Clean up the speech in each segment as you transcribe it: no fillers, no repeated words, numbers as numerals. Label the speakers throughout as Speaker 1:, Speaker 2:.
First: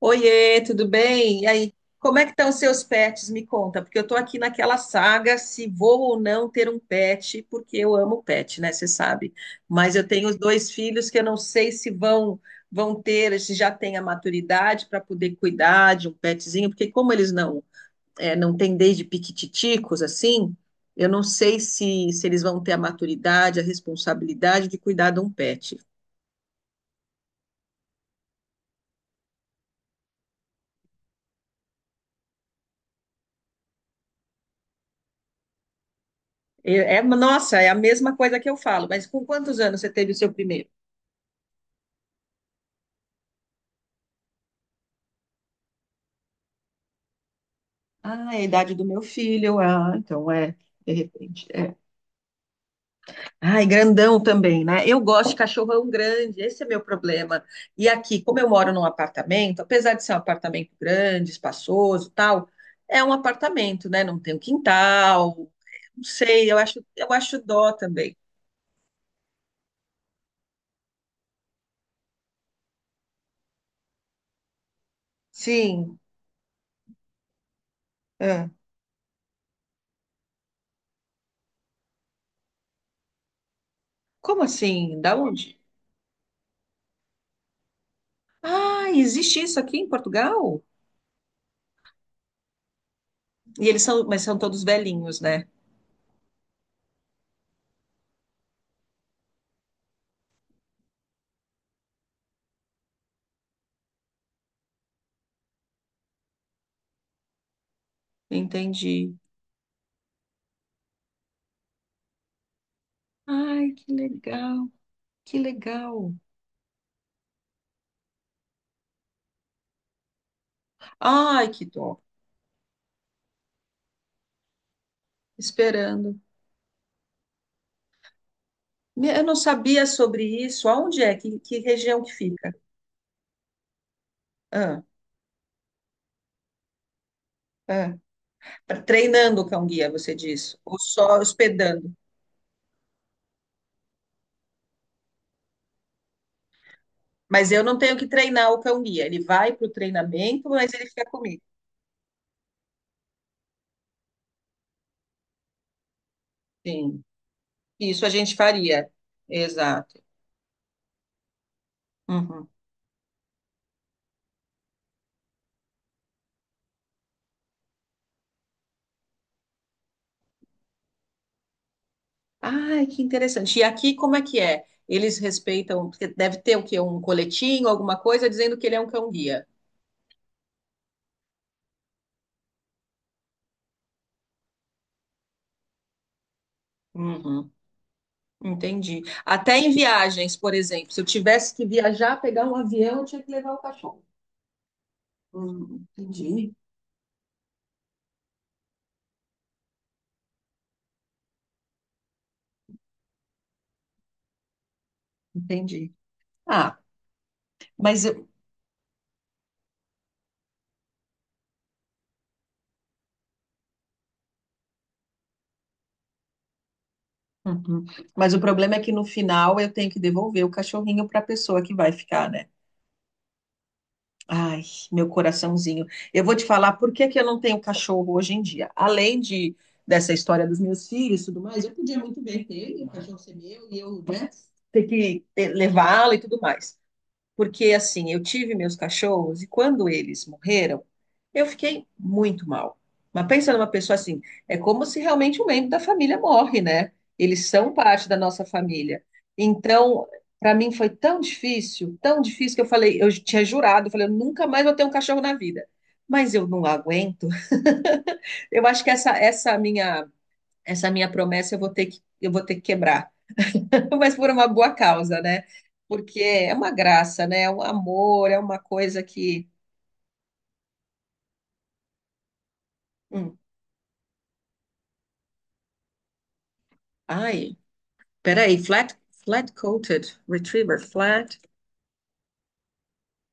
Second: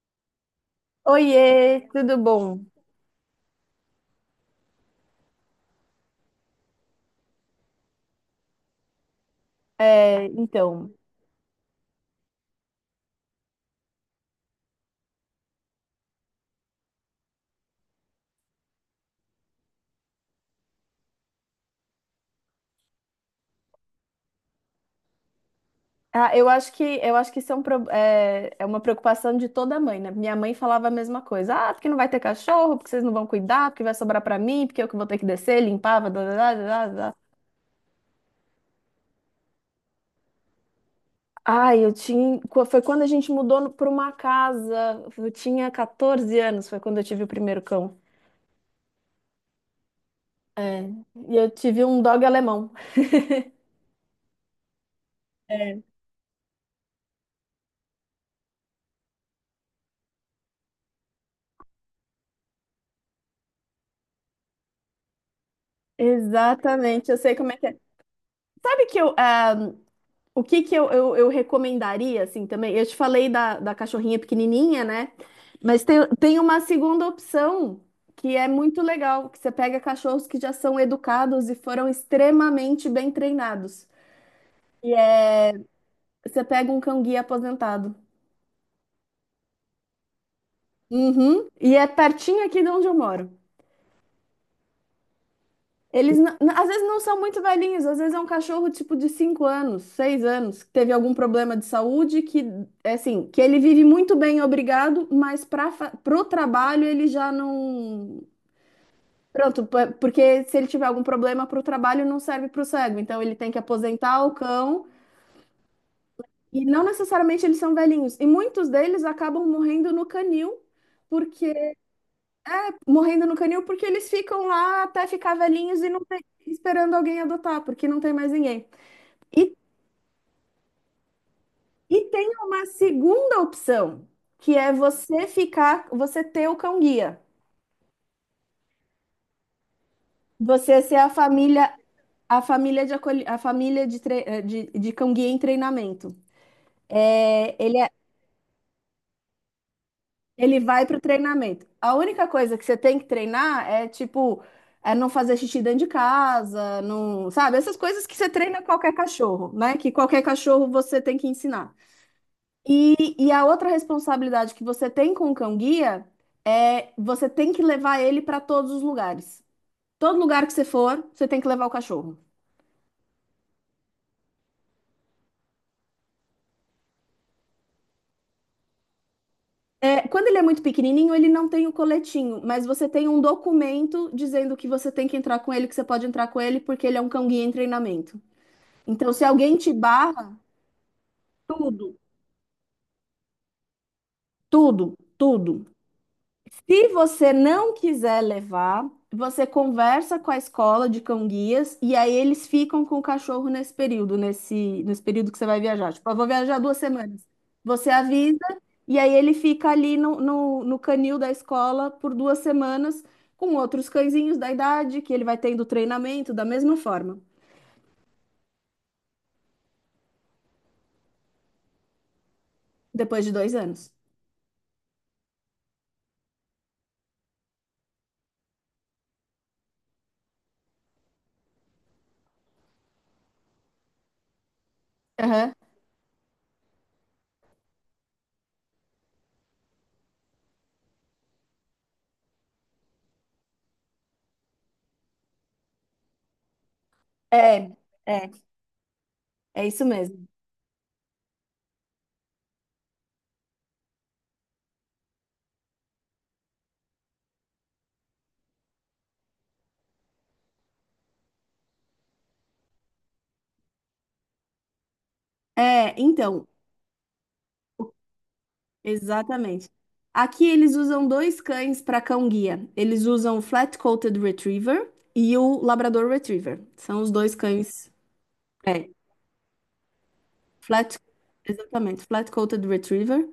Speaker 1: Oiê, tudo bem? E aí,
Speaker 2: Oiê, tudo
Speaker 1: como é que estão os
Speaker 2: bom?
Speaker 1: seus pets? Me conta, porque eu estou aqui naquela saga se vou ou não ter um pet, porque eu amo pet, né? Você sabe. Mas eu
Speaker 2: É,
Speaker 1: tenho os dois
Speaker 2: então,
Speaker 1: filhos que eu não sei se vão ter, se já têm a maturidade para poder cuidar de um petzinho, porque como eles não têm desde piquititicos assim, eu não sei se eles vão ter a maturidade, a responsabilidade de cuidar de um pet.
Speaker 2: ah, eu acho que isso é uma preocupação de toda mãe, né? Minha mãe falava a mesma coisa. Ah, porque não vai ter cachorro, porque vocês não vão cuidar, porque vai sobrar pra mim, porque eu que vou ter que descer, limpar, blá, blá, blá, blá, blá.
Speaker 1: Nossa, é a mesma coisa que eu falo, mas com quantos anos você teve o seu primeiro?
Speaker 2: Ai, foi quando a gente mudou pra uma casa. Eu tinha 14 anos, foi quando eu tive o primeiro cão.
Speaker 1: Ah, é a idade do meu filho. Ah, então é,
Speaker 2: É,
Speaker 1: de
Speaker 2: e
Speaker 1: repente.
Speaker 2: eu
Speaker 1: É.
Speaker 2: tive um dog alemão.
Speaker 1: Ai, grandão também, né? Eu gosto de
Speaker 2: É,
Speaker 1: cachorrão grande, esse é meu problema. E aqui, como eu moro num apartamento, apesar de ser um apartamento grande, espaçoso, e tal, é um apartamento, né? Não tem um quintal. Não sei, eu
Speaker 2: exatamente, eu sei
Speaker 1: acho
Speaker 2: como é que
Speaker 1: dó
Speaker 2: é.
Speaker 1: também.
Speaker 2: Sabe que eu, ah, O que que eu recomendaria, assim, também? Eu te falei da, cachorrinha pequenininha, né? Mas tem,
Speaker 1: Sim.
Speaker 2: uma segunda opção que é
Speaker 1: É.
Speaker 2: muito legal, que você pega cachorros que já são educados e foram extremamente bem treinados.
Speaker 1: Como assim? Da onde?
Speaker 2: Você pega um cão-guia aposentado.
Speaker 1: Ah, existe isso aqui em Portugal?
Speaker 2: Uhum. E é pertinho aqui de onde eu moro.
Speaker 1: E eles são, mas são todos velhinhos, né?
Speaker 2: Às vezes não são muito velhinhos, às vezes é um cachorro tipo de 5 anos, 6 anos, que teve algum problema de saúde, que é assim, que ele vive muito bem, obrigado, mas para pro trabalho ele já não.
Speaker 1: Entendi.
Speaker 2: Pronto, porque se ele tiver algum problema pro trabalho não serve pro cego, então ele tem que
Speaker 1: Ai, que
Speaker 2: aposentar o
Speaker 1: legal.
Speaker 2: cão
Speaker 1: Que legal.
Speaker 2: e não necessariamente eles são velhinhos. E muitos deles acabam morrendo no canil,
Speaker 1: Ai, que
Speaker 2: porque
Speaker 1: dó.
Speaker 2: porque eles ficam lá até ficar velhinhos e não
Speaker 1: Esperando.
Speaker 2: tem, esperando alguém adotar, porque não tem mais ninguém.
Speaker 1: Eu não
Speaker 2: E
Speaker 1: sabia sobre isso. Aonde é? Que região
Speaker 2: E
Speaker 1: que
Speaker 2: tem
Speaker 1: fica?
Speaker 2: uma segunda opção, que é
Speaker 1: Ah,
Speaker 2: você ter o cão guia.
Speaker 1: ah. Treinando o cão-guia, você diz. Ou
Speaker 2: Você ser a
Speaker 1: só
Speaker 2: família,
Speaker 1: hospedando.
Speaker 2: a família de, de cão guia em treinamento.
Speaker 1: Mas
Speaker 2: É,
Speaker 1: eu
Speaker 2: ele,
Speaker 1: não
Speaker 2: é-
Speaker 1: tenho que treinar o cão-guia. Ele vai para o treinamento,
Speaker 2: Ele
Speaker 1: mas ele
Speaker 2: vai para o
Speaker 1: fica comigo.
Speaker 2: treinamento. A única coisa que você tem que treinar é tipo, é não fazer xixi dentro de casa,
Speaker 1: Sim.
Speaker 2: não, sabe? Essas
Speaker 1: Isso
Speaker 2: coisas
Speaker 1: a
Speaker 2: que você
Speaker 1: gente
Speaker 2: treina
Speaker 1: faria.
Speaker 2: qualquer cachorro, né? Que
Speaker 1: Exato.
Speaker 2: qualquer cachorro você tem que ensinar.
Speaker 1: Uhum.
Speaker 2: E a outra responsabilidade que você tem com o cão-guia é você tem que levar ele para todos os lugares. Todo lugar que você for, você tem que levar o cachorro.
Speaker 1: Ai, que interessante. E aqui como é que é? Eles respeitam, porque deve ter o quê? Um coletinho, alguma coisa, dizendo que ele é um cão-guia.
Speaker 2: É, quando ele é muito pequenininho, ele não tem o coletinho, mas você tem um documento dizendo que você tem que entrar com ele, que você pode entrar com ele, porque ele é um cão-guia em treinamento.
Speaker 1: Entendi.
Speaker 2: Então, se alguém
Speaker 1: Até em
Speaker 2: te barra,
Speaker 1: viagens, por exemplo, se eu tivesse que
Speaker 2: tudo,
Speaker 1: viajar, pegar um avião, eu tinha que levar o cachorro.
Speaker 2: tudo, tudo.
Speaker 1: Entendi,
Speaker 2: Se você não quiser levar, você conversa com a escola de cão-guias e aí eles ficam com o cachorro nesse período, nesse período que você vai viajar.
Speaker 1: entendi.
Speaker 2: Tipo, eu vou viajar duas
Speaker 1: Ah,
Speaker 2: semanas. Você
Speaker 1: mas, eu-
Speaker 2: avisa e aí ele fica ali no, no canil da escola por 2 semanas com outros cãezinhos da idade que ele vai tendo treinamento da mesma forma,
Speaker 1: Uhum. Mas o problema é que no final eu tenho que devolver o cachorrinho para a pessoa que vai ficar, né?
Speaker 2: depois de 2 anos.
Speaker 1: Ai, meu coraçãozinho. Eu vou te falar por que que eu não tenho cachorro hoje em dia. Além de dessa história dos meus filhos e tudo mais, eu podia muito bem ter ele, o cachorro ser meu e eu, né,
Speaker 2: Aham.
Speaker 1: levá-lo e tudo mais. Porque assim, eu tive meus cachorros e quando eles morreram, eu fiquei muito mal. Mas pensa numa pessoa assim, é como se realmente um membro da família morre, né? Eles
Speaker 2: É,
Speaker 1: são parte da
Speaker 2: é,
Speaker 1: nossa família.
Speaker 2: é isso
Speaker 1: Então,
Speaker 2: mesmo.
Speaker 1: para mim foi tão difícil que eu falei, eu tinha jurado, eu falei, eu nunca mais vou ter um cachorro na vida. Mas eu não aguento. Eu acho que essa minha promessa eu vou ter que quebrar. Mas por uma boa causa, né?
Speaker 2: É,
Speaker 1: Porque
Speaker 2: então,
Speaker 1: é uma graça, né? É um amor, é uma coisa que.
Speaker 2: exatamente. Aqui eles usam dois cães para cão-guia. Eles
Speaker 1: Hum.
Speaker 2: usam o Flat-Coated Retriever e o Labrador Retriever. São os dois
Speaker 1: Ai,
Speaker 2: cães.
Speaker 1: peraí,
Speaker 2: É,
Speaker 1: flat, flat coated retriever,
Speaker 2: flat,
Speaker 1: flat.
Speaker 2: exatamente, Flat-Coated Retriever.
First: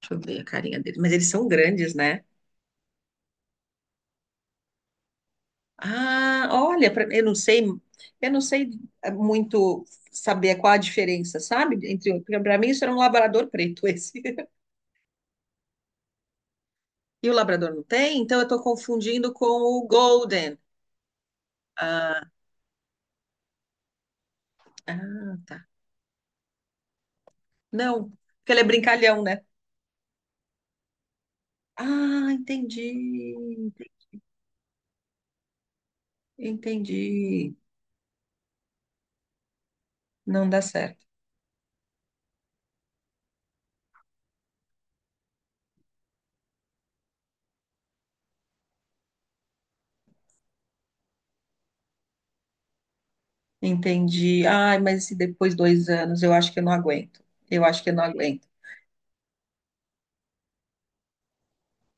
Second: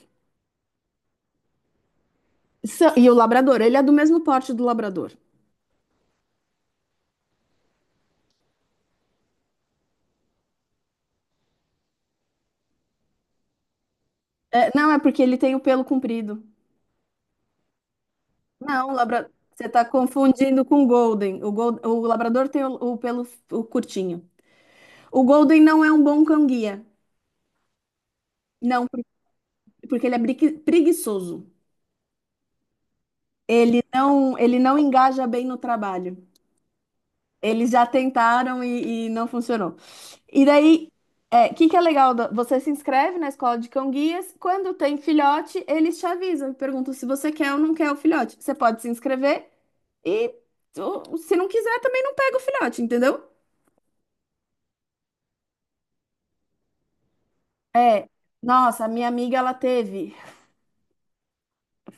Speaker 1: Deixa eu ver a carinha deles, mas eles são grandes, né?
Speaker 2: E o Labrador, ele é do mesmo porte do Labrador.
Speaker 1: Ah, olha, eu não sei é, muito saber qual a diferença, sabe? Entre, para mim isso era um labrador preto esse.
Speaker 2: É, não, é porque ele tem o pelo comprido.
Speaker 1: E o labrador não tem, então eu tô
Speaker 2: Não,
Speaker 1: confundindo com
Speaker 2: você
Speaker 1: o
Speaker 2: está
Speaker 1: golden.
Speaker 2: confundindo com o Golden. O
Speaker 1: Ah,
Speaker 2: Labrador tem o pelo o curtinho. O
Speaker 1: ah, tá.
Speaker 2: Golden não é um bom cão-guia.
Speaker 1: Não, porque ele é
Speaker 2: Não,
Speaker 1: brincalhão, né?
Speaker 2: porque ele é preguiçoso.
Speaker 1: Ah, entendi.
Speaker 2: Ele não engaja bem no trabalho.
Speaker 1: Entendi.
Speaker 2: Eles já tentaram e não funcionou. E
Speaker 1: Não dá
Speaker 2: daí,
Speaker 1: certo.
Speaker 2: o que que é legal? Você se inscreve na escola de cão-guias. Quando tem filhote, eles te avisam, perguntam se você quer ou não quer o filhote. Você pode se inscrever e ou, se não quiser, também não pega o filhote, entendeu?
Speaker 1: Entendi. Ai, mas se depois dois anos, eu acho que eu não aguento. Eu acho que eu não
Speaker 2: É.
Speaker 1: aguento.
Speaker 2: Nossa, a minha amiga, ela teve.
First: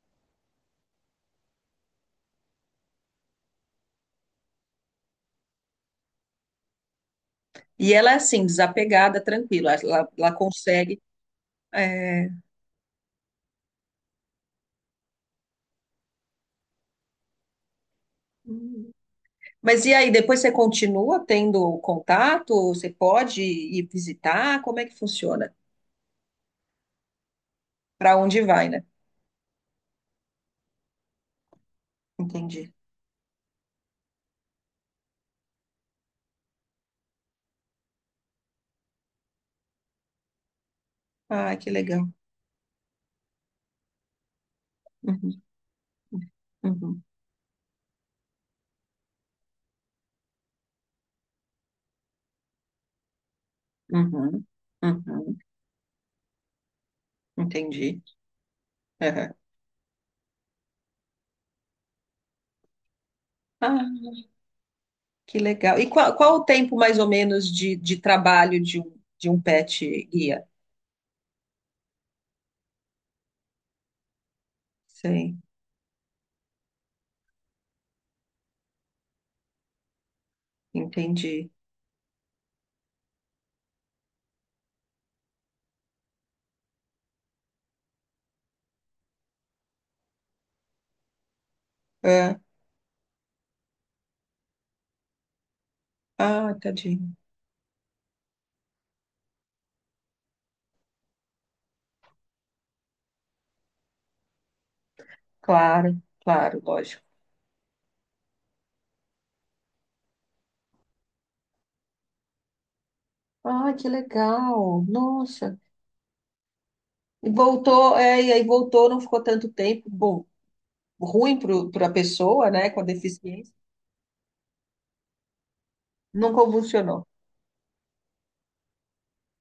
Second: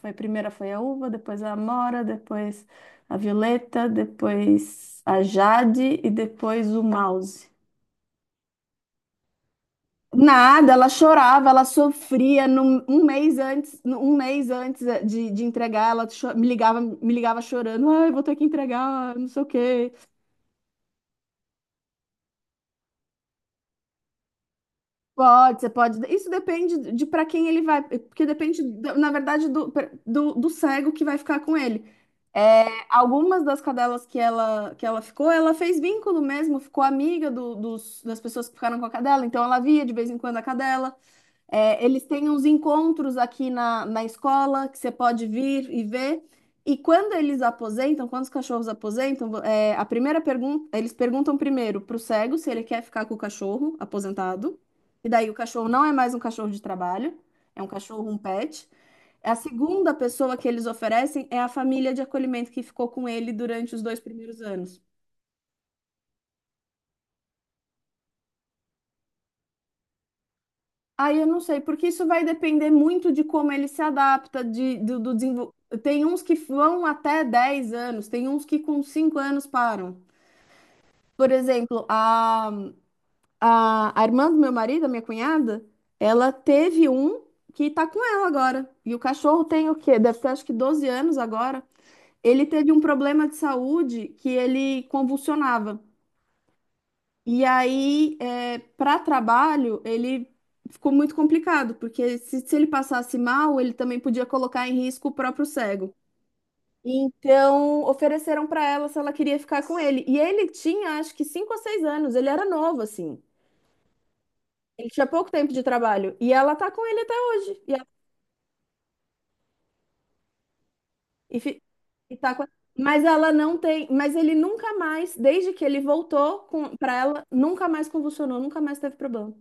Speaker 2: Foi, primeira foi a uva, depois a amora, depois a violeta, depois a jade e depois o mouse.
Speaker 1: E ela é assim, desapegada, tranquila. Ela
Speaker 2: Nada, ela
Speaker 1: consegue.
Speaker 2: chorava, ela
Speaker 1: É.
Speaker 2: sofria. Um mês antes, um mês antes de entregar, ela me ligava chorando. Ai, vou ter que
Speaker 1: Hum.
Speaker 2: entregar, não sei o
Speaker 1: Mas
Speaker 2: quê.
Speaker 1: e aí, depois você continua tendo contato? Você pode ir visitar? Como é que funciona?
Speaker 2: Pode, você pode. Isso depende de para quem ele vai,
Speaker 1: Para
Speaker 2: porque
Speaker 1: onde
Speaker 2: depende,
Speaker 1: vai, né?
Speaker 2: na verdade, do cego que vai ficar com ele. É,
Speaker 1: Entendi.
Speaker 2: algumas das cadelas que ela ficou, ela fez vínculo mesmo, ficou amiga das pessoas que ficaram com a cadela, então ela via de vez em quando a cadela.
Speaker 1: Ah, que
Speaker 2: É, eles
Speaker 1: legal.
Speaker 2: têm uns encontros aqui na escola que você pode
Speaker 1: Uhum,
Speaker 2: vir e ver. E
Speaker 1: uhum,
Speaker 2: quando eles aposentam, quando os cachorros aposentam, a primeira pergunta, eles perguntam primeiro para o cego se ele quer ficar com o cachorro
Speaker 1: uhum,
Speaker 2: aposentado. E daí o
Speaker 1: uhum.
Speaker 2: cachorro não é mais um cachorro de trabalho, é um
Speaker 1: Entendi.
Speaker 2: cachorro, um pet. A
Speaker 1: Uhum.
Speaker 2: segunda pessoa que eles oferecem é a família de acolhimento que ficou com ele durante
Speaker 1: Ah,
Speaker 2: os 2 primeiros anos.
Speaker 1: que legal. E qual o tempo mais ou menos de trabalho de um pet guia?
Speaker 2: Aí eu não sei, porque isso vai depender muito de como ele se adapta, do
Speaker 1: Sei,
Speaker 2: desenvol... Tem uns que vão até 10 anos, tem uns que com 5 anos param. Por
Speaker 1: entendi.
Speaker 2: exemplo, a irmã do meu marido, a minha cunhada, ela teve um que tá com ela agora. E o cachorro tem o quê? Deve ter acho que 12 anos agora.
Speaker 1: É.
Speaker 2: Ele teve um problema de saúde que ele convulsionava.
Speaker 1: Ah, tadinho.
Speaker 2: E aí, para trabalho, ele ficou muito complicado, porque se ele passasse mal, ele também podia colocar em risco o próprio
Speaker 1: Claro,
Speaker 2: cego.
Speaker 1: claro, lógico.
Speaker 2: Então, ofereceram para ela se ela queria ficar com ele. E ele tinha, acho que, 5 ou 6 anos, ele era novo, assim.
Speaker 1: Ah, que legal.
Speaker 2: Ele tinha pouco tempo
Speaker 1: Nossa.
Speaker 2: de trabalho. E ela tá com ele até
Speaker 1: E
Speaker 2: hoje.
Speaker 1: voltou, é, e aí voltou, não ficou tanto tempo. Bom, ruim
Speaker 2: E, fi-
Speaker 1: para a
Speaker 2: e tá com...
Speaker 1: pessoa, né, com a
Speaker 2: Mas ela
Speaker 1: deficiência.
Speaker 2: não tem. Mas ele nunca mais, desde que ele
Speaker 1: Não
Speaker 2: voltou para
Speaker 1: convulsionou.
Speaker 2: ela, nunca mais convulsionou, nunca mais teve problema.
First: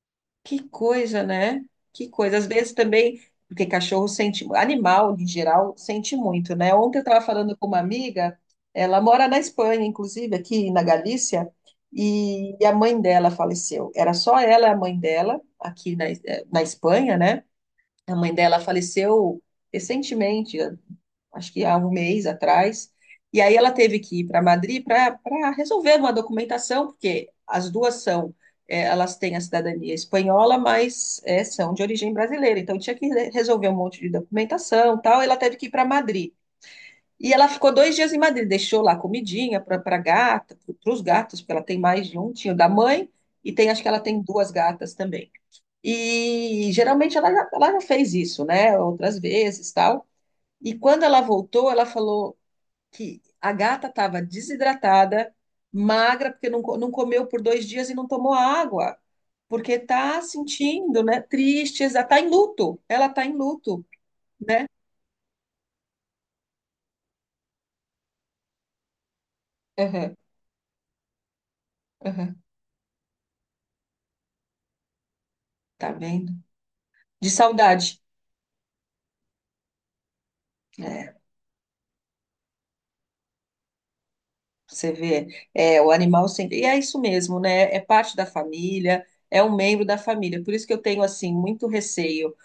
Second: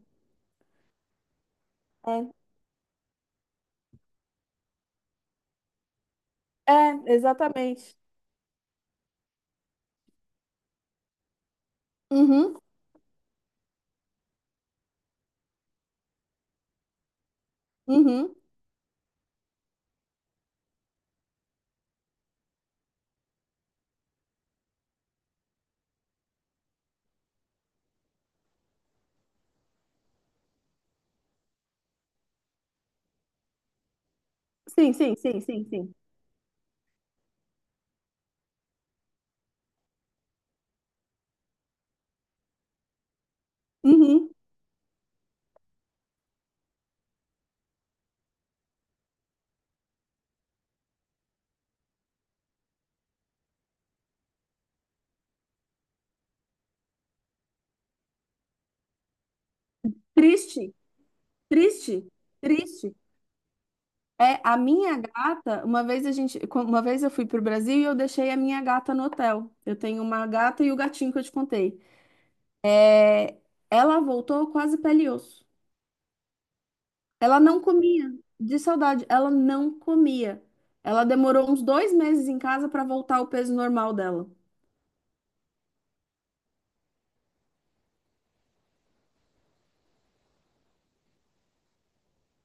Speaker 1: Que coisa, né? Que
Speaker 2: É,
Speaker 1: coisa. Às vezes também, porque cachorro sente, animal em geral sente muito, né? Ontem eu
Speaker 2: é,
Speaker 1: estava falando com uma
Speaker 2: exatamente.
Speaker 1: amiga, ela mora na Espanha, inclusive aqui na Galícia, e
Speaker 2: Uhum.
Speaker 1: a mãe dela faleceu. Era só ela e a mãe dela aqui na Espanha, né? A mãe
Speaker 2: Uhum.
Speaker 1: dela faleceu recentemente, acho que há um mês atrás. E aí ela teve que ir para Madrid para resolver uma documentação, porque as duas são, é, elas têm a cidadania espanhola, mas é, são de origem brasileira. Então resolver um monte de
Speaker 2: Sim,
Speaker 1: documentação, e
Speaker 2: sim,
Speaker 1: tal. E ela
Speaker 2: sim,
Speaker 1: teve
Speaker 2: sim,
Speaker 1: que ir para
Speaker 2: sim.
Speaker 1: Madrid. E ela ficou dois dias em Madrid, deixou lá comidinha para gata, para os gatos, porque ela tem mais de um, tinha o da mãe e tem, acho que ela tem
Speaker 2: Uhum.
Speaker 1: duas gatas também. E geralmente ela já fez isso, né? Outras vezes, tal. E quando ela voltou, ela falou que a gata estava desidratada, magra, porque não comeu por dois dias e não tomou água, porque tá
Speaker 2: Triste,
Speaker 1: sentindo, né? Triste,
Speaker 2: triste,
Speaker 1: tá em luto.
Speaker 2: triste.
Speaker 1: Ela tá em luto,
Speaker 2: É, a
Speaker 1: né?
Speaker 2: minha gata, uma vez eu fui pro Brasil e eu deixei a minha gata no hotel. Eu tenho
Speaker 1: Aham,
Speaker 2: uma gata e o gatinho que eu te contei.
Speaker 1: aham,
Speaker 2: Ela voltou quase pele e osso.
Speaker 1: tá vendo? De
Speaker 2: Ela não
Speaker 1: saudade.
Speaker 2: comia, de saudade, ela não comia. Ela
Speaker 1: É.
Speaker 2: demorou uns 2 meses em casa para voltar ao peso normal dela.
Speaker 1: Você vê, é, o animal sempre. E é isso mesmo, né? É parte da família, é um membro da família. Por isso que eu tenho, assim, muito receio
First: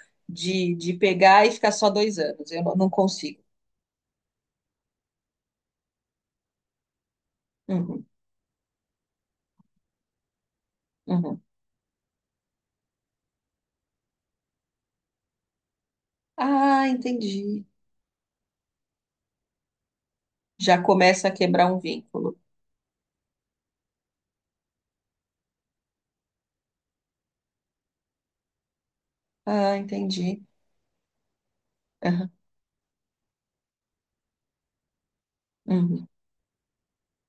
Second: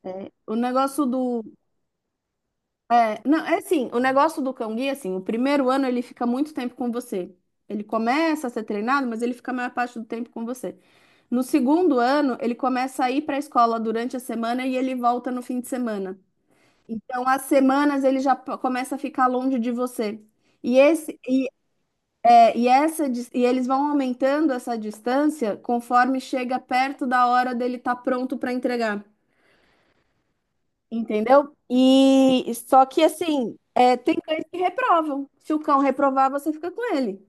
Speaker 2: O
Speaker 1: de
Speaker 2: negócio do
Speaker 1: pegar e ficar só dois anos. Eu não, não consigo.
Speaker 2: Não, é assim, o negócio do cão-guia, assim, o primeiro ano ele fica muito tempo com você. Ele
Speaker 1: Uhum,
Speaker 2: começa a ser treinado, mas ele fica a maior parte do tempo com você.
Speaker 1: uhum.
Speaker 2: No segundo ano, ele começa a ir para a escola durante a semana e ele volta no fim de semana.
Speaker 1: Ah,
Speaker 2: Então, as
Speaker 1: entendi.
Speaker 2: semanas ele já começa a ficar longe de você. E,
Speaker 1: Já
Speaker 2: esse,
Speaker 1: começa a
Speaker 2: e,
Speaker 1: quebrar um vínculo.
Speaker 2: é, e, essa, dis- E eles vão aumentando essa distância conforme chega perto da hora dele estar pronto para entregar.
Speaker 1: Ah, entendi.
Speaker 2: Entendeu?
Speaker 1: Aham,
Speaker 2: E só que assim, é, tem cães que reprovam. Se o cão
Speaker 1: uhum,
Speaker 2: reprovar, você fica com ele.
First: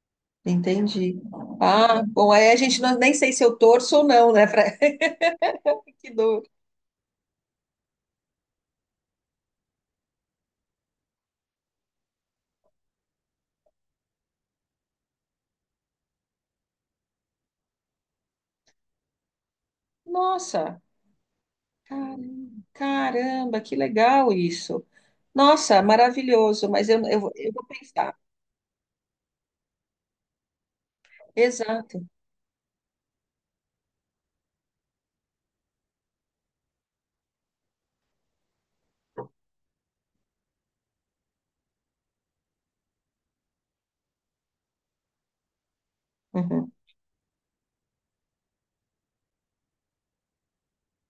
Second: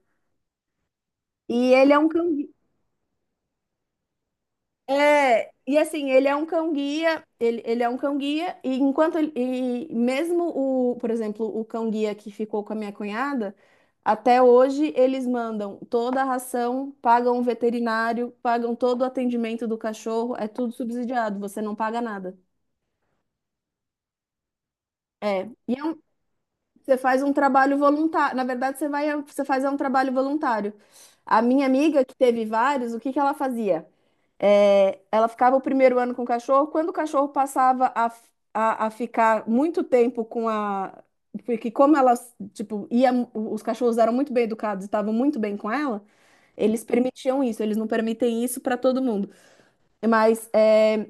Speaker 1: entendi.
Speaker 2: E ele é
Speaker 1: Ah,
Speaker 2: um
Speaker 1: bom,
Speaker 2: cão
Speaker 1: aí
Speaker 2: gui-
Speaker 1: a gente não, nem sei se eu torço ou não, né? Pra...
Speaker 2: e assim,
Speaker 1: Que
Speaker 2: ele é
Speaker 1: dor.
Speaker 2: um cão guia, ele é um cão guia, e enquanto ele, e mesmo o, por exemplo, o cão guia que ficou com a minha cunhada, até hoje eles mandam toda a ração, pagam o veterinário, pagam todo o atendimento do cachorro, é tudo
Speaker 1: Nossa,
Speaker 2: subsidiado, você não paga nada.
Speaker 1: caramba, que legal isso.
Speaker 2: É, e
Speaker 1: Nossa,
Speaker 2: é um
Speaker 1: maravilhoso, mas
Speaker 2: Você faz um
Speaker 1: eu vou
Speaker 2: trabalho
Speaker 1: pensar.
Speaker 2: voluntário. Na verdade, você faz é um trabalho voluntário. A minha
Speaker 1: Exato.
Speaker 2: amiga, que teve vários, o que que ela fazia? É, ela ficava o primeiro ano com o cachorro. Quando o cachorro passava a ficar muito tempo com a. Porque tipo, os cachorros eram muito bem educados e estavam muito bem com ela,
Speaker 1: Uhum.
Speaker 2: eles permitiam isso, eles não permitem isso para todo mundo. Mas é,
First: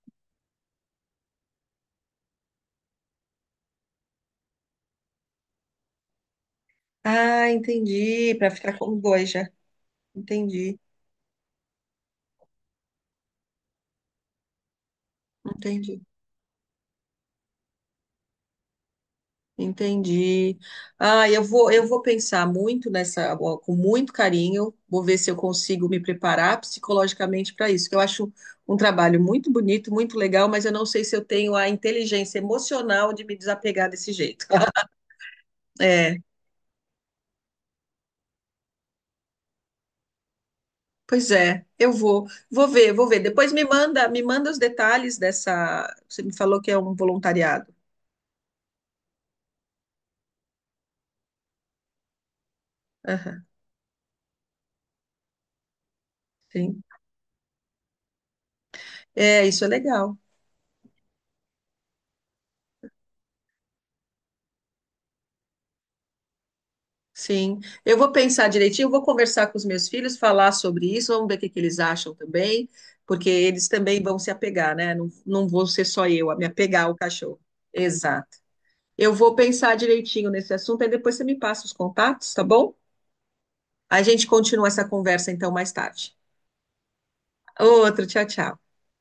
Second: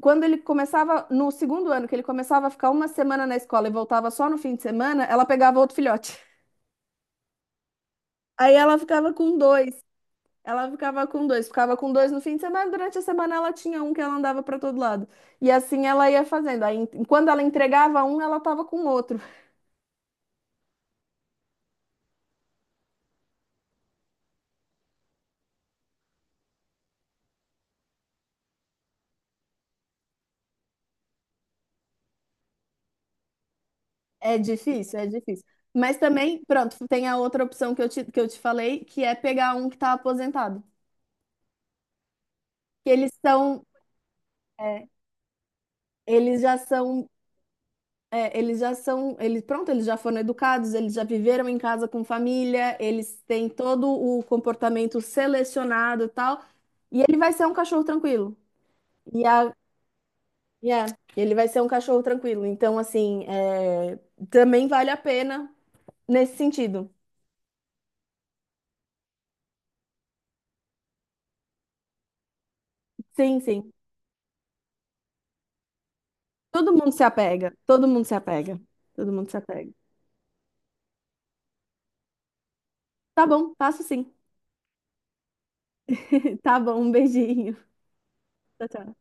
Speaker 2: quando ele começava, no segundo ano, que ele começava a ficar uma semana na escola e voltava só no fim de semana, ela pegava outro filhote.
Speaker 1: Ah, entendi, para
Speaker 2: Aí
Speaker 1: ficar
Speaker 2: ela
Speaker 1: como
Speaker 2: ficava com
Speaker 1: boija.
Speaker 2: dois. Ela
Speaker 1: Entendi,
Speaker 2: ficava com dois no fim de semana, durante a semana ela tinha um que ela andava para todo lado. E assim
Speaker 1: entendi,
Speaker 2: ela ia fazendo. Aí, quando ela entregava um, ela tava com outro.
Speaker 1: entendi. Ah, eu vou pensar muito nessa, com muito carinho, vou ver se eu consigo me preparar psicologicamente para isso, que eu acho um trabalho muito bonito, muito legal, mas eu não sei se eu tenho a inteligência emocional de me desapegar desse
Speaker 2: É
Speaker 1: jeito.
Speaker 2: difícil, é difícil. Mas
Speaker 1: É.
Speaker 2: também, pronto, tem a outra opção que eu te falei, que é pegar um que tá aposentado.
Speaker 1: Pois é, vou
Speaker 2: Que
Speaker 1: ver, vou
Speaker 2: eles
Speaker 1: ver. Depois
Speaker 2: são,
Speaker 1: me manda os
Speaker 2: é,
Speaker 1: detalhes dessa. Você me
Speaker 2: eles já
Speaker 1: falou que é um
Speaker 2: são
Speaker 1: voluntariado.
Speaker 2: É, eles já foram educados, eles já viveram em casa com família, eles
Speaker 1: Aham,
Speaker 2: têm todo o comportamento selecionado e tal,
Speaker 1: sim.
Speaker 2: e ele vai ser um cachorro tranquilo. E
Speaker 1: É,
Speaker 2: a,
Speaker 1: isso é legal.
Speaker 2: e é, ele vai ser um cachorro tranquilo. Então, assim, também vale a pena nesse sentido.
Speaker 1: Sim. Eu vou pensar direitinho, vou conversar com os meus filhos, falar sobre isso, vamos ver o que que eles acham também, porque
Speaker 2: Sim,
Speaker 1: eles
Speaker 2: sim.
Speaker 1: também vão se apegar, né? Não, não vou ser só eu a me
Speaker 2: Todo
Speaker 1: apegar
Speaker 2: mundo
Speaker 1: ao
Speaker 2: se
Speaker 1: cachorro.
Speaker 2: apega, todo mundo se
Speaker 1: Exato.
Speaker 2: apega, todo
Speaker 1: Eu
Speaker 2: mundo
Speaker 1: vou
Speaker 2: se apega.
Speaker 1: pensar direitinho nesse assunto, e depois você me passa os contatos, tá bom?
Speaker 2: Tá bom, passo
Speaker 1: A
Speaker 2: sim.
Speaker 1: gente continua essa conversa então mais tarde.
Speaker 2: Tá bom, um beijinho.
Speaker 1: Outro, tchau,
Speaker 2: Tchau,
Speaker 1: tchau.
Speaker 2: tchau.